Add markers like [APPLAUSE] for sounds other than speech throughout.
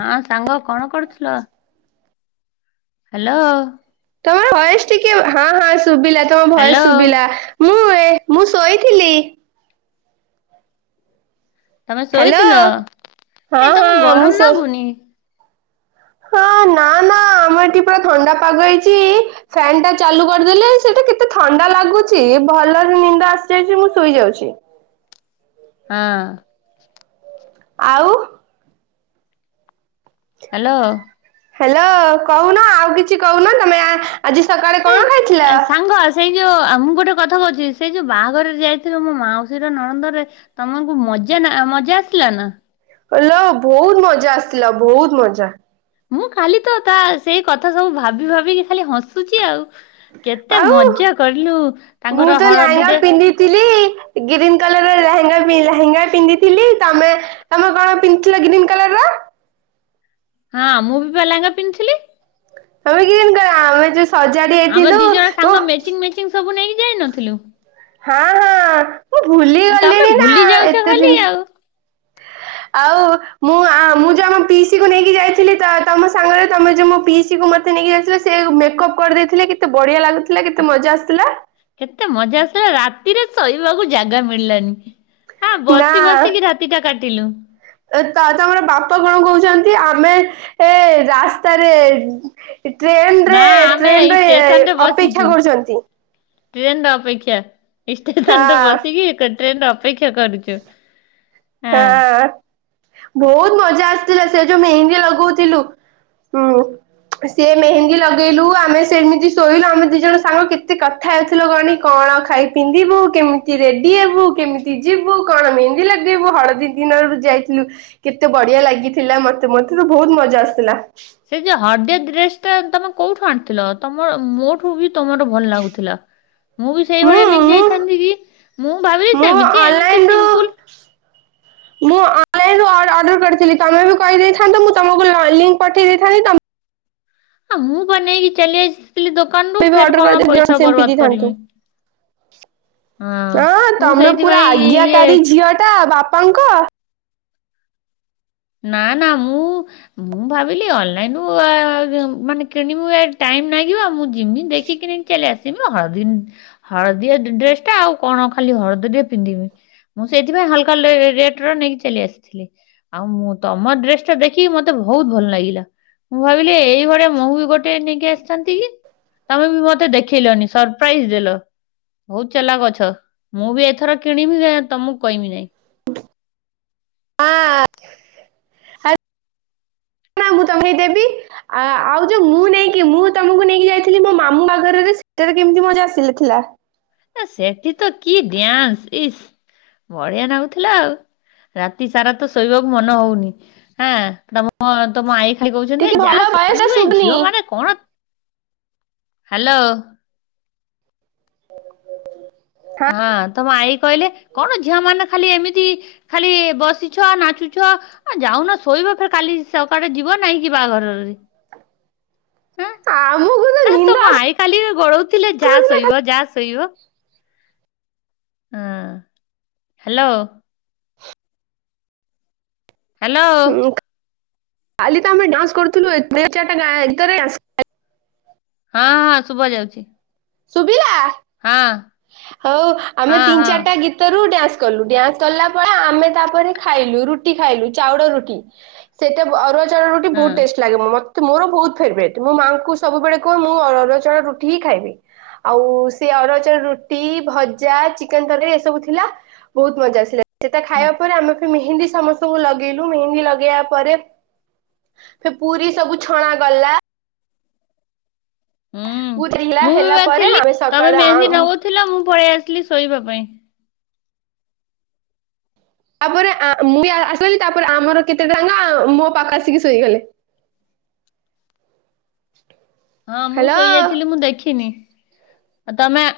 ହଁ ସାଙ୍ଗ କଣ କରୁଥିଲ? ହ୍ୟାଲୋ। ତମ ଭୟସ ଟିକେ ହଁ ହଁ ଶୁଭିଲା ତମ ହ୍ୟାଲୋ ଭଏସ ଶୁଭିଲା। ମୁଁ ଏ ମୁଁ ଶୋଇଥିଲି। ତମେ ହ୍ୟାଲୋ ଶୋଇଥିଲ ହଁ ଏଇ ତମ କୁ ହଁ ମୁଁ ଗରମ ଶୋ ନାଗୁନି? ହଁ ନା ନା ଆମର ଏଠି ପୁରା ଥଣ୍ଡା ପାଗ ହେଇଛି। ଫ୍ୟନ୍ ଟା ଚାଲୁ କରିଦେଲେ ସେଟା କେତେ ଥଣ୍ଡା ଲାଗୁଛି ଭଲରେ ନିଦା ଆସିଯାଇଛି ମୁଁ ଶୋଇଯାଉଛି। ହଁ। ଆଉ। ହାଲୋ। ହେଲୋ କହୁନ ଆଉ କିଛି କହୁନ ତମେ ଆଜି ସକାଳେ ଏଇ କଣ ଏ, ଖାଇଥିଲ? ସାଙ୍ଗ ସେଇ ଯୋ ଆଉ ମୁଁ ଗୋଟେ କଥା କହୁଛି ସେଇ ଯୋଉ ବାହାଘରରେ ଯାଇଥିଲ ମୋ ମାଉସିର ନଣନ୍ଦରେ ତମକୁ ମଜା ନା ମଜା ଆସିଲା ନା। କଲ ବହୁତ ମଜା ଆସିଥିଲା ବହୁତ ମଜା। ମୁଁ ଖାଲି ତ ତା ସେଇ କଥା ସବୁ ଭାବି ଭାବିକି ଖାଲି ହସୁଛି ଆଉ। କେତେ ଆଉ ମଜା କରିଲୁ ତାଙ୍କର ହଳଦୀରେ ଥିଲି ଗ୍ରୀନ କଲର ଲେହେଙ୍ଗା ଲେହେଙ୍ଗା ପିନ୍ଧିଥିଲି ତମେ ତମେ କଣ ପିନ୍ଧିଥିଲ ଗ୍ରୀନ୍ କଲର୍ ର? ହଁ ମୁଁ ବି ଲାଙ୍ଗା ପିନ୍ଧିଥିଲି। ତମେ ଗ୍ରୀନ କଲର [UNINTELLIGIBLE] ଆମେ ଯୋଉ ସଜାଡି ଆମେ ହେଇଥିଲୁ। ଦି ଜଣ ସାଙ୍ଗ [UNINTELLIGIBLE] ସବୁ ନେଇକି ଯାଇନଥିଲୁ। ହଁ ମୁଁ ଭୁଲି ତମେ ଗଲିଣି ନା ଭୁଲି ଯାଉଛ ଏତେ ଖାଲି ଦିନ ଆଉ। ଆଉ ମୁଁ ଆ ମୁଁ ଯୋଉ ଆମ ପିଇସି କୁ ନେଇକି ଯାଇଥିଲି ତ ତମ ସାଙ୍ଗରେ ତମେ ଯୋଉ ମ ପିଇସି କୁ ମତେ ନେଇକି ଯାଇଥିଲେ ସେ ମେକପ୍ କରିଦେଇଥିଲେ କେତେ ବଢିଆ ଲାଗୁଥିଲା କେତେ ମଜା ଆସିୁଥିଲା। କେତେ ମଜା ଆସିଲା ରାତିରେ ଶୋଇବାକୁ ଜାଗା ମିଳିଲାନି। ହଁ ବସି ବସିକି ରାତିଟା କାଟିଲୁ। ତ ତମର ବାପା କଣ କହୁଛନ୍ତି ଆମେ ଏ ରାସ୍ତାରେ ଟ୍ରେନ ନା ରେ ଆମେ ଏଇ ଟ୍ରେନ ରେ ଅପେକ୍ଷା କରୁଛନ୍ତି। ଟ୍ରେନ ରେ ଅପେକ୍ଷା ଇ ଷ୍ଟେସନରେ ହଁ ବସିିକି ଟ୍ରେନରେ ଅପେକ୍ଷା କରୁଛୁ। ହଁ ହଁ ବହୁତ ମଜା ଆସିଥିଲା ସେ ଯୋଉ ମେହେନ୍ଦୀ ଲଗଉଥିଲୁ ହୁଁ। ସେ ମେହେନ୍ଦୀ ଲଗେଇଲୁ ଆମେ ସେମିତି ଶୋଇଲୁ ଆମେ ଦି ଜଣ ସାଙ୍ଗ କେତେ କଥା କଥା ହେଉଥିଲୁ କହନି କଣ ଖାଇ ପିନ୍ଧିବୁ କେମିତି ରେଡି ହେବୁ କେମିତି ଯିବୁ କଣ ମେହନ୍ଦି ଲାଗ [UNINTELLIGIBLE] ହଳଦୀ ଦିନରୁ ଯାଇଥିଲୁ। କେତେ ବଢିଆ ଲାଗିଥିଲା ମତେ ମତେ ତ ବହୁତ ମଜା ଆସିଥିଲା। ସେ ଯୋଉ ହର୍ଦଆ ଡ୍ରେସ ଟା ତମେ କୋଉଠୁ ଆଣିଥିଲ ତମ ମୋଠୁ ବି ତମର ଭଲ ଲାଗୁଥିଲା। ମୁଁ ବି ସେଇଭଳିଆ ନେଇକି ଯାଇଥାନ୍ତି କି ମୁଁ ଭାବିଲି ମୁଁ ସେମିତି ଏମିତି ଅନଲାଇନରୁ ସିମ୍ପଲ। ମୁଁ ଅନଲାଇନ ଅ ଅର୍ଡର କରିଥିଲି ତମେ ବି କହିଦେଇଥାନ୍ତ ମୁଁ ତମକୁ ଲିଙ୍କ ପଠେଇ ଦେଇଥାନ୍ତି ତମେ ହ ମୁଁ ବା ନେଇକି ଚାଲି ଆସିଥିଲି ଦୋକାନରୁୁ ବି ଫେର ଅର୍ଡର କରି କଣ ଦି ଜଣ ପଇସା ସେମତି ବର୍ବାଦ ଦେଇଥାନ୍ତୁ କରିମି। ହଁ ମୁଁ ସେଇଥିପାଇଁ ଇଏ ତା ବାପାଙ୍କ ନା ନା ମୁଁ ମୁଁ ଭାବିଲି ଅନଲାଇନ ରୁ ମାନେ କିଣିବି ଟାଇମ ଲାଗିବ ମୁଁ ଯିମି ଦେଖି କିଣି- ଚାଲି ଆସମି ହଳଦୀ ହଳଦୀଆ ଡ୍ରେସ ଟା ଆଉ କଣ ଖାଲି ହଳଦୀ ଟେ ପିନ୍ଧିବି। ମୁଁ ସେଥିପାଇଁ ହଲକା ଲେ ରେଟର ନେଇକି ଚାଲି ଆସିଥିଲି। ଆଉ ମୁଁ ତମ ଡ୍ରେସ ଟା ଦେଖିକି ମତେ ବହୁତ ଭଲ ଲାଗିଲା। ମୁଁ ଭାବିଲି ଏଇଳିଆ ମୁଁ ବି ଗୋଟେ ନେଇକି ଆସିଥାନ୍ତି କି? ତମେ ବି ମତେ ଦେଖେଇଲନି ସରପ୍ରାଇଜ ଦେଲ। ବହୁତ ଚାଲାକ ଅଛ ମୁଁ ବି ଏଥର କିଣିବି ତମକୁ କହିବି ନାଇଁ। [UNINTELLIGIBLE] [UNINTELLIGIBLE] ମୁଁ ତମରି [UNINTELLIGIBLE] ଦେବି। ଆ ଆଉ ଯୋଉ ମୁଁ ନେଇକି ମୁଁ ତମକୁ ନେଇକି ଯାଇଥିଲି ମୋ ମାମୁଁ ବାଗରରେ ସେତେବେଲେ କେମିତି ମଜା ଆସି ଥିଲା। ନା ସେଠି ତ କି ଡ୍ୟାନ୍ସ ଇସ ବଢିଆ ନାଗୁଥିଲା ଆଉ। ରାତି ସାରା ତ ଶୋଇବାକୁ ମନ ହଉନି ହଁ ତମ ତମ ଆଇ- ଖାଲି କହୁଛନ୍ତି ଏ ଟିକେ ଯାଆ ଭଲ ଭଏସ ଟା ଶୋଇଯିବ ଏ ଶୁଭୁନି ଝିଅ ମାନେ କଣ ହ୍ୟାଲୋ। ହଁ ତମ ଆଇ କହିଲେ କଣ ଝିଅ ମାନେ ଖାଲି ଏମିତି ଖାଲି ବସିଛ ନାଚୁଛ। ଆ ଯାଉନ ଶୋଇବ ଫେର କାଲି ସକାଳେ ଯିବ ନାହିଁ କି ବାହାଘର ରେ। ଆ ମୁଁ ଆଁ ତମ ଆଇ କାଲି ଗୋଳଉଥିଲେ ଯା ଶୋଇବ ଯା ଶୋଇବ। ହଁ ହ୍ୟାଲୋ ହ୍ୟାଲୋ ହୁଁ ଖାଲି ତ ଆମେ ଡାନ୍ସ କରୁଥିଲୁ [UNINTELLIGIBLE] ହଁ ହଁ ଶୁଭା ଯାଉଛି। ସୁଭିଲା? ହଁ ହୋ ଆମେ ହଁ ତିନି ହଁ ଚାରିଟା ଗୀତ ଭିତରୁ ଡ୍ୟାନ୍ସ କଲୁ ଡ୍ୟାନ୍ସ କଲା ପରେ ଆମେ ତାପରେ ଖାଇଲୁ ରୁଟି ଖାଇଲୁ ଚାଉଳ ରୁଟି। ତ ସେଇତ ଅରୁଆ ଚାଉଳ ରୁଟି ହଁ ବହୁତ ଟେଷ୍ଟ ଲାଗେ ମତେ ମୋର ବୋହୁତ ଫେବରେଟ୍ ମୋ ମାଆଙ୍କୁ ସବୁବେଳେ କୁହେ ମୁଁ ଅରୁଆ ଚାଉଳ ରୁଟି ହିଁ ଖାଇବି। ଆଉ ସିଏ ଅରୁଆ ଚାଉଳ ରୁଟ ଟି ଭଜା ଚିକେନ ତରକାରୀ ଏସବୁ ଥିଲା ବୋହୁତ ମଜା ଆସିଲା ସେଟା ହୁଁ ଖାଇବା ପରେ ଆମେ ମେହେନ୍ଦୀ ସମସ୍ତଙ୍କୁ ଲଗେଇଲୁ ମେହେନ୍ଦୀ ଲଗେଇବା ପରେ ପୁରୀ ସବୁ ଛଣା ଗଲା। ହୁଁ ପୁରୀ ହେଲା ମୁଁ ବି ହେଲା ବା ପରେ ଥିଲି ଆମେ ତମେ ମେହେନ୍ଦୀ ସକାଳେ ନଗଉଥିଲ ମୁଁ ପଳେଇ ଆସିଲି ଶୋଇବା ପାଇଁ। ତାପରେ ଆଁ ମେ ଆସଲି ତାପରେ ଆମର କେତେ ସାଙ୍ଗ ମୋ ପାଖରେ ଆସିକି ଶୋଇଗଲେ। ହଁ ମୁଁ ହ୍ୟାଲୋ ଶୋଇଯାଇଥିଲି ମୁଁ ଦେଖିନି। ଆଉ ତମେ ଆ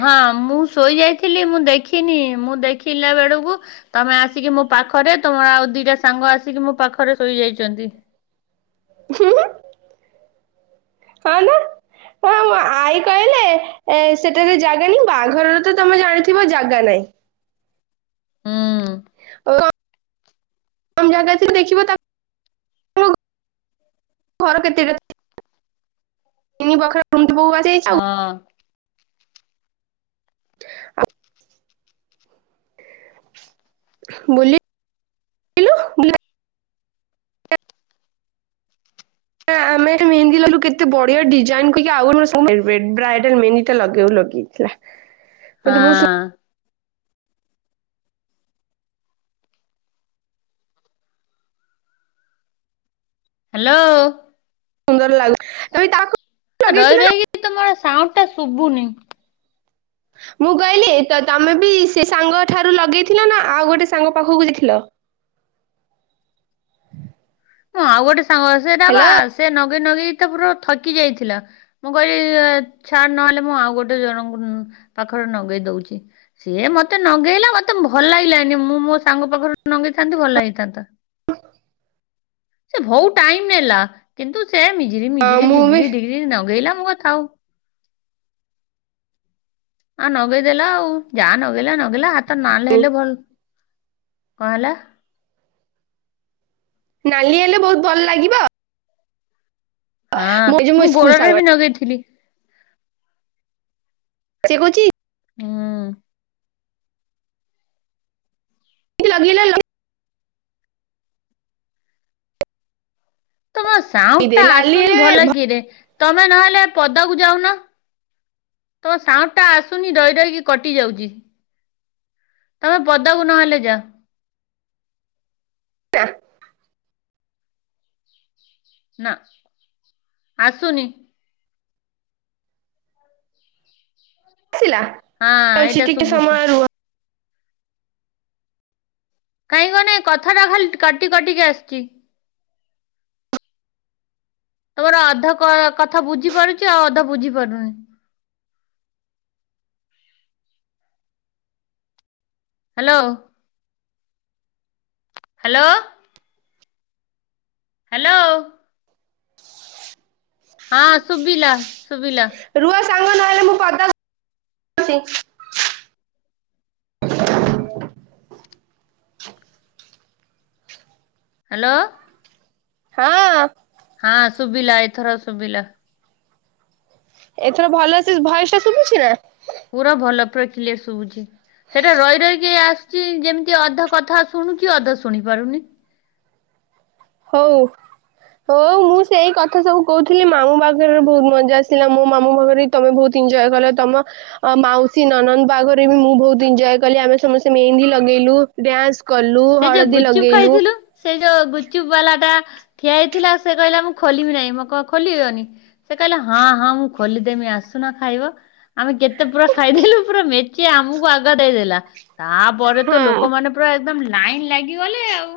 ହଁ ମୁଁ ଶୋଇଯାଇଥିଲି ମୁଁ ଦେଖିନି ମୁଁ ଦେଖିଲା ବେଳକୁ ତମେ ଆସିକି ମୋ ପାଖରେ ତମ ଆଉ ଦିଟା ସାଙ୍ଗ ଆସିକି ମୋ ପାଖରେ ଶୋଇଯାଇଛନ୍ତି। ହୁଁ ହୁଁ ହଁ ନା। ହଁ ମୋ ଆଈ କହିଲେ ଏ ସେଠାରେ ଜାଗାନି ବାହାଘରରେ ତ ତମେ ଜାଣିଥିବ ଜାଗା ନହିଁ। ହୁଁ କମ୍ ଜାଗା ଦେଖିବ ତା ଘର କେତିରେ ତିନି ପାଖରେ ଟୁଣ୍ଡି ବୋଉ ଆଜି ହଁ ଆ ବୋଲି ଲୁ ବୁଲା ନା ଆମେ ସେଠୁ ମେହେନ୍ଦୀ ନେଲୁ କେତେ ବଢିଆ ଡିଜାଇନ ଟିକେ ଆଉ ମତେ ବହୁତ ହଁ ହ୍ୟାଲୋ ସୁନ୍ଦର ଲାଗୁ ତଇ ତାକୁ ରହି ଲଗେଇଥିଲ ରହିକି ଦି ତମର ସାଉଣ୍ଡ ଟା ଶୁଭୁନି। ମୁଁ କହିଲି ତ ତମେ ବି ସେ ସାଙ୍ଗ ଠାରୁ ଲଗେଇଥିଲ ନା ଆଉ ଗୋଟେ ସାଙ୍ଗ ପାଖକୁ ଯାଇଥିଲ? ହୁଁ ଆଉ ଗୋଟେ ସାଙ୍ଗ ସେଟା ବା ହ୍ୟାଲୋ ସେ ନଗେଇ ନଗେଇ ତ ପୁରା ଥକି ଯାଇଥିଲା। ମୁଁ କହିଲି ଛାଡ ନହେଲେ ମୁଁ ଆଉ ଗୋଟେ ଜଣଙ୍କୁ ପାଖରେ ନଗେଇ ଦଉଛି। ସିଏ ମତେ ନଗେଇଲା ମତେ ଭଲ ଲାଗିଲାନି ମୁଁ ମୋ ସାଙ୍ଗ ପାଖରୁ ନଗେଇଥାନ୍ତି ଭଲ ହେଇଥାନ୍ତା। ସେ ଭୋଉତ ଟାଇମ ନେଲା କିନ୍ତୁ ସେ ମିଜିରି ମିଜିରି ମୁଁ ବି ଡିଗିରି ଡିଗିରି ନଗେଇଲା ମୁଁ କହିଲି ଥାଉ। ହଁ ନଗେଇଦେଲା ଆଉ ଯାହା ନଗେଇଲା ନଗେଇଲା ହାତ ନାଲ ହେଲେ ଭଲ ନାଲି ହେଲେ ବୋହୁତ ଭଲ ଲାଗିବ। ହଁ ଯୋଉ ମୋ ମୁଁ ସ୍କୁଲ ଗୋଡଟରେ ବି ସାଙ୍ଗଟା ନଗେଇଥିଲି। ସେ କହୁଛି ହୁଁ। ଟିକେ ଲଗେଇଲେ ଲାଗି ତମ ସାଉଣ୍ଡ ଟା ଲଗେଇଦେ ଲାଲି ଆସୁନି ହେଲେ ଭଲ ଭ କିରେ ତମେ ନହେଲେ ପଦାକୁ ଯାଉନ। ତମ ସାଉଣ୍ଡ ଟା ଆସୁନି ଡଇ ଡଇକି କଟି ଯାଉଛି। ତମେ ପଦାକୁ ନହେଲେ ଯାଅ। [INAUDIBLE] ନା ଆସୁନି। ଆସିଲା ହଁ [UNINTELLIGIBLE] ଏଇଟା ଟିକେ ଶୁଭୁଛି। ସମୟ ରୁହ। କାହିଁକି କହନି କଥାଟା ଖାଲ କଟି କଟିକି ଆସୁଛି। ତୋର ଅଧ କ-କଥା ବୁଝିପାରୁଛି ଆଉ ଅଧ ବୁଝି ପାରୁନି। ହାଲୋ। ହାଲୋ। ହାଲୋ। ହଁ ଶୁଭିଲା ଶୁଭିଲା। ରୁହ ସାଙ୍ଗ ନହେଲେ ମୁଁ ପଦା ଯାଉଛି। ହାଲୋ। ହଁ। ହଁ ଶୁଭିଲା ଏଥର ଶୁଭିଲା। ଏଥର ଭଲସେ ଭଏସ ଟା ଶୁଭୁଛି ନା? ପୁରା ଭଲ ପୁରା କ୍ଲିୟର ଶୁଭୁଛି ସେଟା ରହି ରହିକି ଆସ [INAUDIBLE] ଚି ଯେମିତି ଅଧ କଥା ଶୁଣୁଚି ଅଧ ଶୁଣି ପାରୁନି। ହଉ। ହଉ ମୁଁ ସେଇ କଥା ସବୁ କହୁଥିଲି ମାମୁଁ ପାଖରେ ବହୁତ ମଜା ଆସିଲା ମୋ ମାମୁଁ ପାଖରେ ତମେ ବହୁତ ଇଞ୍ଜଏ କର ତମ ଅ ମାଉସୀ, ନଣନ୍ଦ ପା ଘରେ ବି ମୁଁ ବହୁତ ଇଞ୍ଜଏ କଲି ଆମେ ସମସ୍ତେ ମେହେନ୍ଦୀ ଲଗେଇଲୁ ଡ୍ୟାନ୍ସ। କଲୁ ସେ ଯୋଉ ହଳଦୀ ଗୁପଚୁପ୍ ଲଗେଇଲୁ। ଖାଇଥିଲୁ ସେ ଯୋଉ ଗୁଚୁପ ବାଲାଟା ଠିଆ ହେଇଥିଲା ସେ କହିଲା ମୁଁ ଖୋଲିିବି ନାହିଁ ମୁଁ କ ଖୋଲିବନି। ସେ କହିଲା ହଁ ହଁ ମୁଁ ଖୋଲିଦେମି ଆସୁନ ଖାଇବ। ଆମେ କେତେ ପୁରା ଖାଇଦେଲୁ ପୁରା ମେଚେ ଆମକୁ ଆଗ ଦେଇଦେଲା। ତାପରେ ତ ହଁ। ଲୋକ ମାନେ ପୁରା ଏକଦମ ଲାଇନ୍ ଲାଗିଗ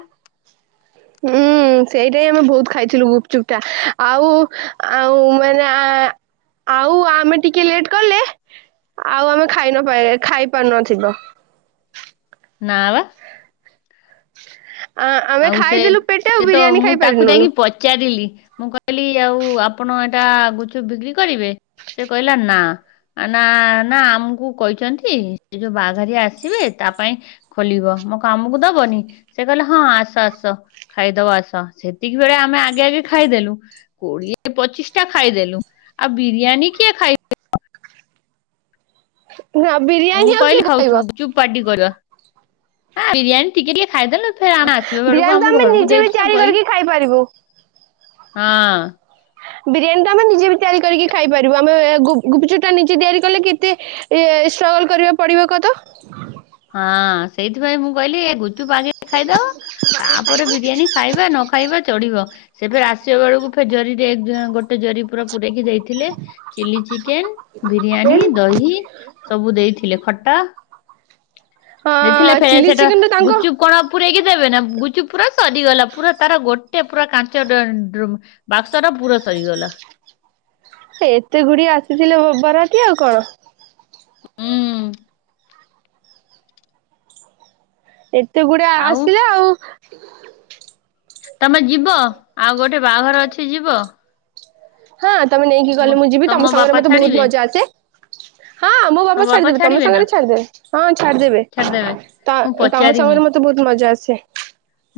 [INAUDIBLE] ହୁଁ ସେଇଟା ହି ଆମେ ବହୁତ ଖାଇଥିଲୁ ଗୁପଚୁପଟା ଆଉ ଆଉ ମାନେ ଆଁ ଆଉ ଆମେ ଟିକେ ଲେଟ କଲେ ଆଉ ଆମେ ଖାଇ ନ ପାରିବା ଖାଇପାରୁନଥିବ। ନା ବା। ଆମେ ଆଉ ସେ ଖାଇଦେଲୁ ପେଟେ ଆଉ ସେ ତ ବିରିୟାନୀ ମୁଁ ଖାଇ ତାକୁ ପାରିଲୁନୁ ଯାଇକି ପଚାରିଲି ମୁଁ କ କହିଲି ଆଉ ଆପଣ ଏଇଟା ଗୁଚୁପ ବିକ୍ରି କରିବେ ସେ କହିଲା ନା। ଆ ନା ନା ଆମକୁ କହିଛନ୍ତି ସେ ଯୋଉ ବାହା ଘରିଆ ଆସିବେ ତା ପାଇଁ। ଖୋଲିବ ମୁଁ କ ଆମକୁ ଦବନି ସେ କହିଲେ ହଁ ଆସ ଆସ ଆସ ଖାଇଦବ ଆସ ସେତିକି ବେଳେ ଆମେ ଆଗେ ଆଗେ ଖାଇଦେଲୁ। କୋଡ଼ିଏ, ପଚିଶ ଟା ଖାଇଦେଲୁ ଆଉ ବିରିୟାନି କିଏ ଖାଇ ନା ବିରି ମୁଁ କହିଲି ଖାଉଚୁ ଗୁପ ଚୁପ୍ ପାର୍ଟି କରିବା ଏଁ ବିରିୟାନୀ ଟିକେ ଟିକେ ଖାଇଦେଲେ। ଫେର ଆମେ ଆସିବା ବେଳକୁ ବିରିୟାନୀ ତ ଆମ ଆମେ ଘରକୁ ନିଜେ ବି ଦେଇଥିଲେ ମୁଁ ତିଆରି କହିଲି କରିକି ଖାଇପାରିବୁ ହଁ। ବିରିୟାନୀ ତ ଆମେ ନିଜେ ବି ତିଆରି କରିକି ଖାଇପାରିବୁ ଆମେ ଗୁ ଗୁପଚୁପଟା ନିଜେ ତିଆରି କଲେ କେତେ। ଏ ଷ୍ଟ୍ରଗଲ କରିବାକୁ ପଡିବ କହ ତ। ହଁ ସେଇଥିପାଇଁ ମୁଁ କହିଲି ଏ ଗୁ ଚୁପ ଆଗେ ଖାଇଦବ ତାପରେ ବିରିୟାନୀ ଖାଇବା ନ ଖାଇବା ଚଢିବ। ସେ ବେ ଆସିବ ବେଳକୁ ଫେ ଜରିରେ ଜଁ ଗୋଟେ ଜରି ପୁରା ପୁରେଇକି ଦେଇ ଥିଲେ ଚିଲ୍ଲି ଚିକେନ୍ ହଁ ବିରିୟାନୀ ଦହି ସବୁ ଦେଇଥିଲେ ଖଟା ଦେଇଥିଲେ ଫେଳେ ଚିଲି ସେଇଟା ଚିକେନ ତ ତାଙ୍କ ଗୁଚୁପ୍ କଣ ପୁରେକି ଦେବେ ନା ଗୁଚୁପ୍ ପୁରା ସରିଗଲା ପୁରା ତାର ଗୋଟେ ପୁରା କାଞ୍ଚ [UNINTELLIGIBLE] ବାକ୍ସଟା ପୁରା ସରିଗଲା। ହେ ଏତେ ଗୁଡିଏ ଆସିଥିଲେ ବ ବରାତି ଆଉ କଣ। ଉଁ ଏତେ ଗୁଡା ଆଉ ଆସିଲା ଆଉ। ତମେ ଯିବ ଆଉ ଗୋଟେ ବାଆଘର ଅଛି ଯିବ? ହଁ ତମେ ନେଇକି ଗଲେ ମ- ମୁଁ ଯିବି ତମ ସାଙ୍ଗରେ ବାପା ମତେ ବହୁତ୍ ଛାଡିବେ ମଜା ଆସେ। ହଁ ମୋ ତମ ବାପା ଛାଡ୍ ଦେବେ ତମ ଛାଡିବେ ନା ସାଙ୍ଗରେ ଛାଡ୍ ଦେବେ ହଁ ଛାଡ୍ ଦେବେ। ଛାଡିଦେବେ ମୁଁ ତାଁ ତମ ପଚାରିମି ସାଙ୍ଗରେ ମତେ ବହୁତ୍ ମଜା ଆସେ।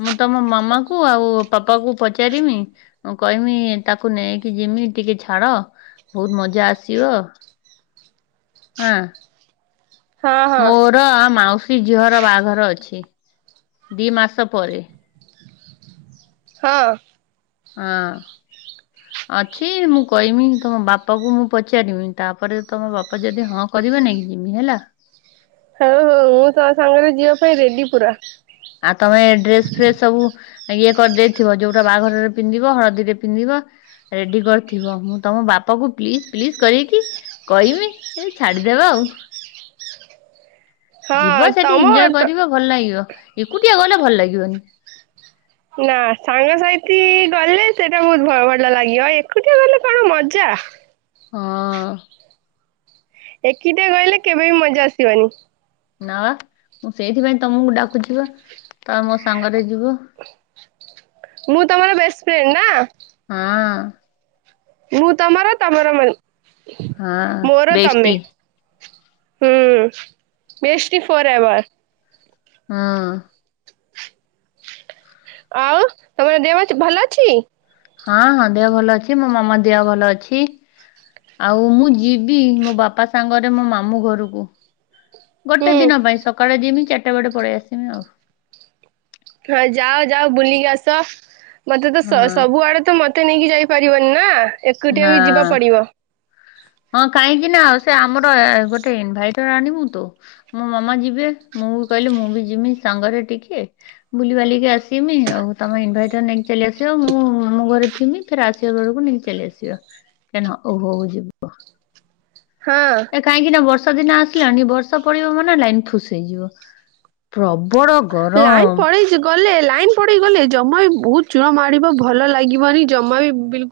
ମୁଁ ତମ ମାମାକୁ ଆଉ ପାପାକୁ ପଚାରିମି ମୁଁ କହିମି ତାକୁ ନେଇକି ଯିମି ଟିକେ ଛାଡ ବହୁତ୍ ମଜା ଆସିବ। ହଁ। ହଁ ହଁ ମୋର ଆ ମାଉସୀ ଝିଅର ବାହାଘର ଅଛି ଦି ମାସ ପରେ। ହଁ। ଅଁ। [INAUDIBLE] ଅଛି ମୁଁ କହିମି ତମ ବାପାକୁ ମୁଁ ପଚାରିମି ତାପରେ ତମ ବାପା ଯଦି ହଁ କରିବେ ନେଇଁକି ଯିମି ହେଲା। ହଉ ହଉ ମୁଁ ତୋ ସାଙ୍ଗରେ ଯିଆ ପାଇଁ ରେଡି ପୁରା। ଆ ତମେ ଡ୍ରେସ୍ ଫ୍ରେସ୍ ସବୁ ଇଏ କରିଦେଇଥିବ ଯୋଉଟା ବାହାଘରରେ ପିନ୍ଧିବ ହଳଦୀରେ ପିନ୍ଧିବ। ରେଡି କରିଥିବ ମୁଁ ତମ ବାପାକୁ ପ୍ଲିଜ୍ ପ୍ଲିଜ୍ କରକି କହମି ଏ ଛାଡ୍ ଦେବେ ଆଉ। ଯିବ ହଁ ସେଠି ତମ ଇଞ୍ଜୟ ତ କରିବ ଭଲ ଲାଗିବ ଏକୁଟିଆ ଗଲେ ଭଲ୍ ଲାଗିବନି। ନା ସାଙ୍ଗସାଥି ଗଲେ ସେଇଟା ବହୁତ୍ ଭଲ ଲାଗିବ ଏକୁଟିଆ ଗଲେ କଣ ମଜା। ହଁ। ଏକିଟା ଗଲେ କେବେ ବି ମଜା ଆସିବାନି। ନା ବା ମୁଁ ସେଇଥିପାଇଁ ତମକୁ ଡାକୁଚି ବା ତମେ ମୋ ସାଙ୍ଗରେ ଯିବ। ମୁଁ ତମର ବେଷ୍ ଫ୍ରେଣ୍ଡ୍ ନା? ହଁ। ମୁଁ ତମର ତମର ମେ ହଁ ମୋର ତମେ। ବେଷ୍ଟି ହୁଁ ବେଷ୍ଟି ଫର୍ ଏଭର୍। ହଁ। ଆଉ ତମର ଦେଅମଚ୍ ଭଲ ଅଛି? ହଁ-ହଁ ଦେହ ଭଲ ଅଛି ମୋ ମାମା ଦିଅ ଭଲ ଅଛି। ଆଉ ମୁଁ ଯିବି ମୋ ବାପା ସାଙ୍ଗରେ ମୋ ମାମୁଁ ଘରୁକୁ। ଗୋଟେ ହୁଁ ଦିନ ପାଇଁ ସକାଳେ ଯିମି ଚାରିଟା ବଡେ ପଳେଇ ଆସିମି ଆଉ। ହଁ ଯାଅ ଯାଅ ବୁଲିକି ଆସ ମତେ ତ ସ ହଁ ସବୁଆଡେ ତ ମ ତେ ନେଇକି ଯାଇପାରିବନି ନା ନା ଏକୁଟିଆ ବି ଯିବା ପଡିବ। ହଁ କାଇଁକି ନା ଆଉ ସେ ଆମର ଏ ଗୋଟେ ଇନଭାଇଟର୍ ଆଣିବୁ ତୋ। ମୋ ମାମା ଯିବେ ମୁଁ ବି କଇଲି ମୁଁ ବି ଯିମି ସାଙ୍ଗରେ ଟିକେ ବୁଲି ବାଲିକି ଆସ୍ କିମି ଆଉ ତମେ ଇନଭାଇଟ ନେଇ ଚାଲି ଆସିବ ମୁଁ ମୋ ଘରେ ଥିମି ଫେର ଆସିବା ବେଳକୁ ନେଇକି ଚାଲି ଆସିବା କାଇଁନା ଓ ହୋ ଯିବ ହଁ। ଏ କାହିଁକି ନା ବର୍ଷା ଦିନ ଆସିଲାଣିି ବର୍ଷ ପଡିବ ମାନେ ଲାଇନ ଫୁସ ହେଇଯିବ। ପ୍ରବଳ ଲାଇନ ଗରମ ପଳେଇ ଯିବ ଗଲେ ଲାଇନ ପଡେଇ ଗଲେ ଜମା ବି ବହୁତ ଚୂଡ଼ ମାଡ଼ିବ ଭଲ ଲାଗିବନି ଜମା ବି ବିଲ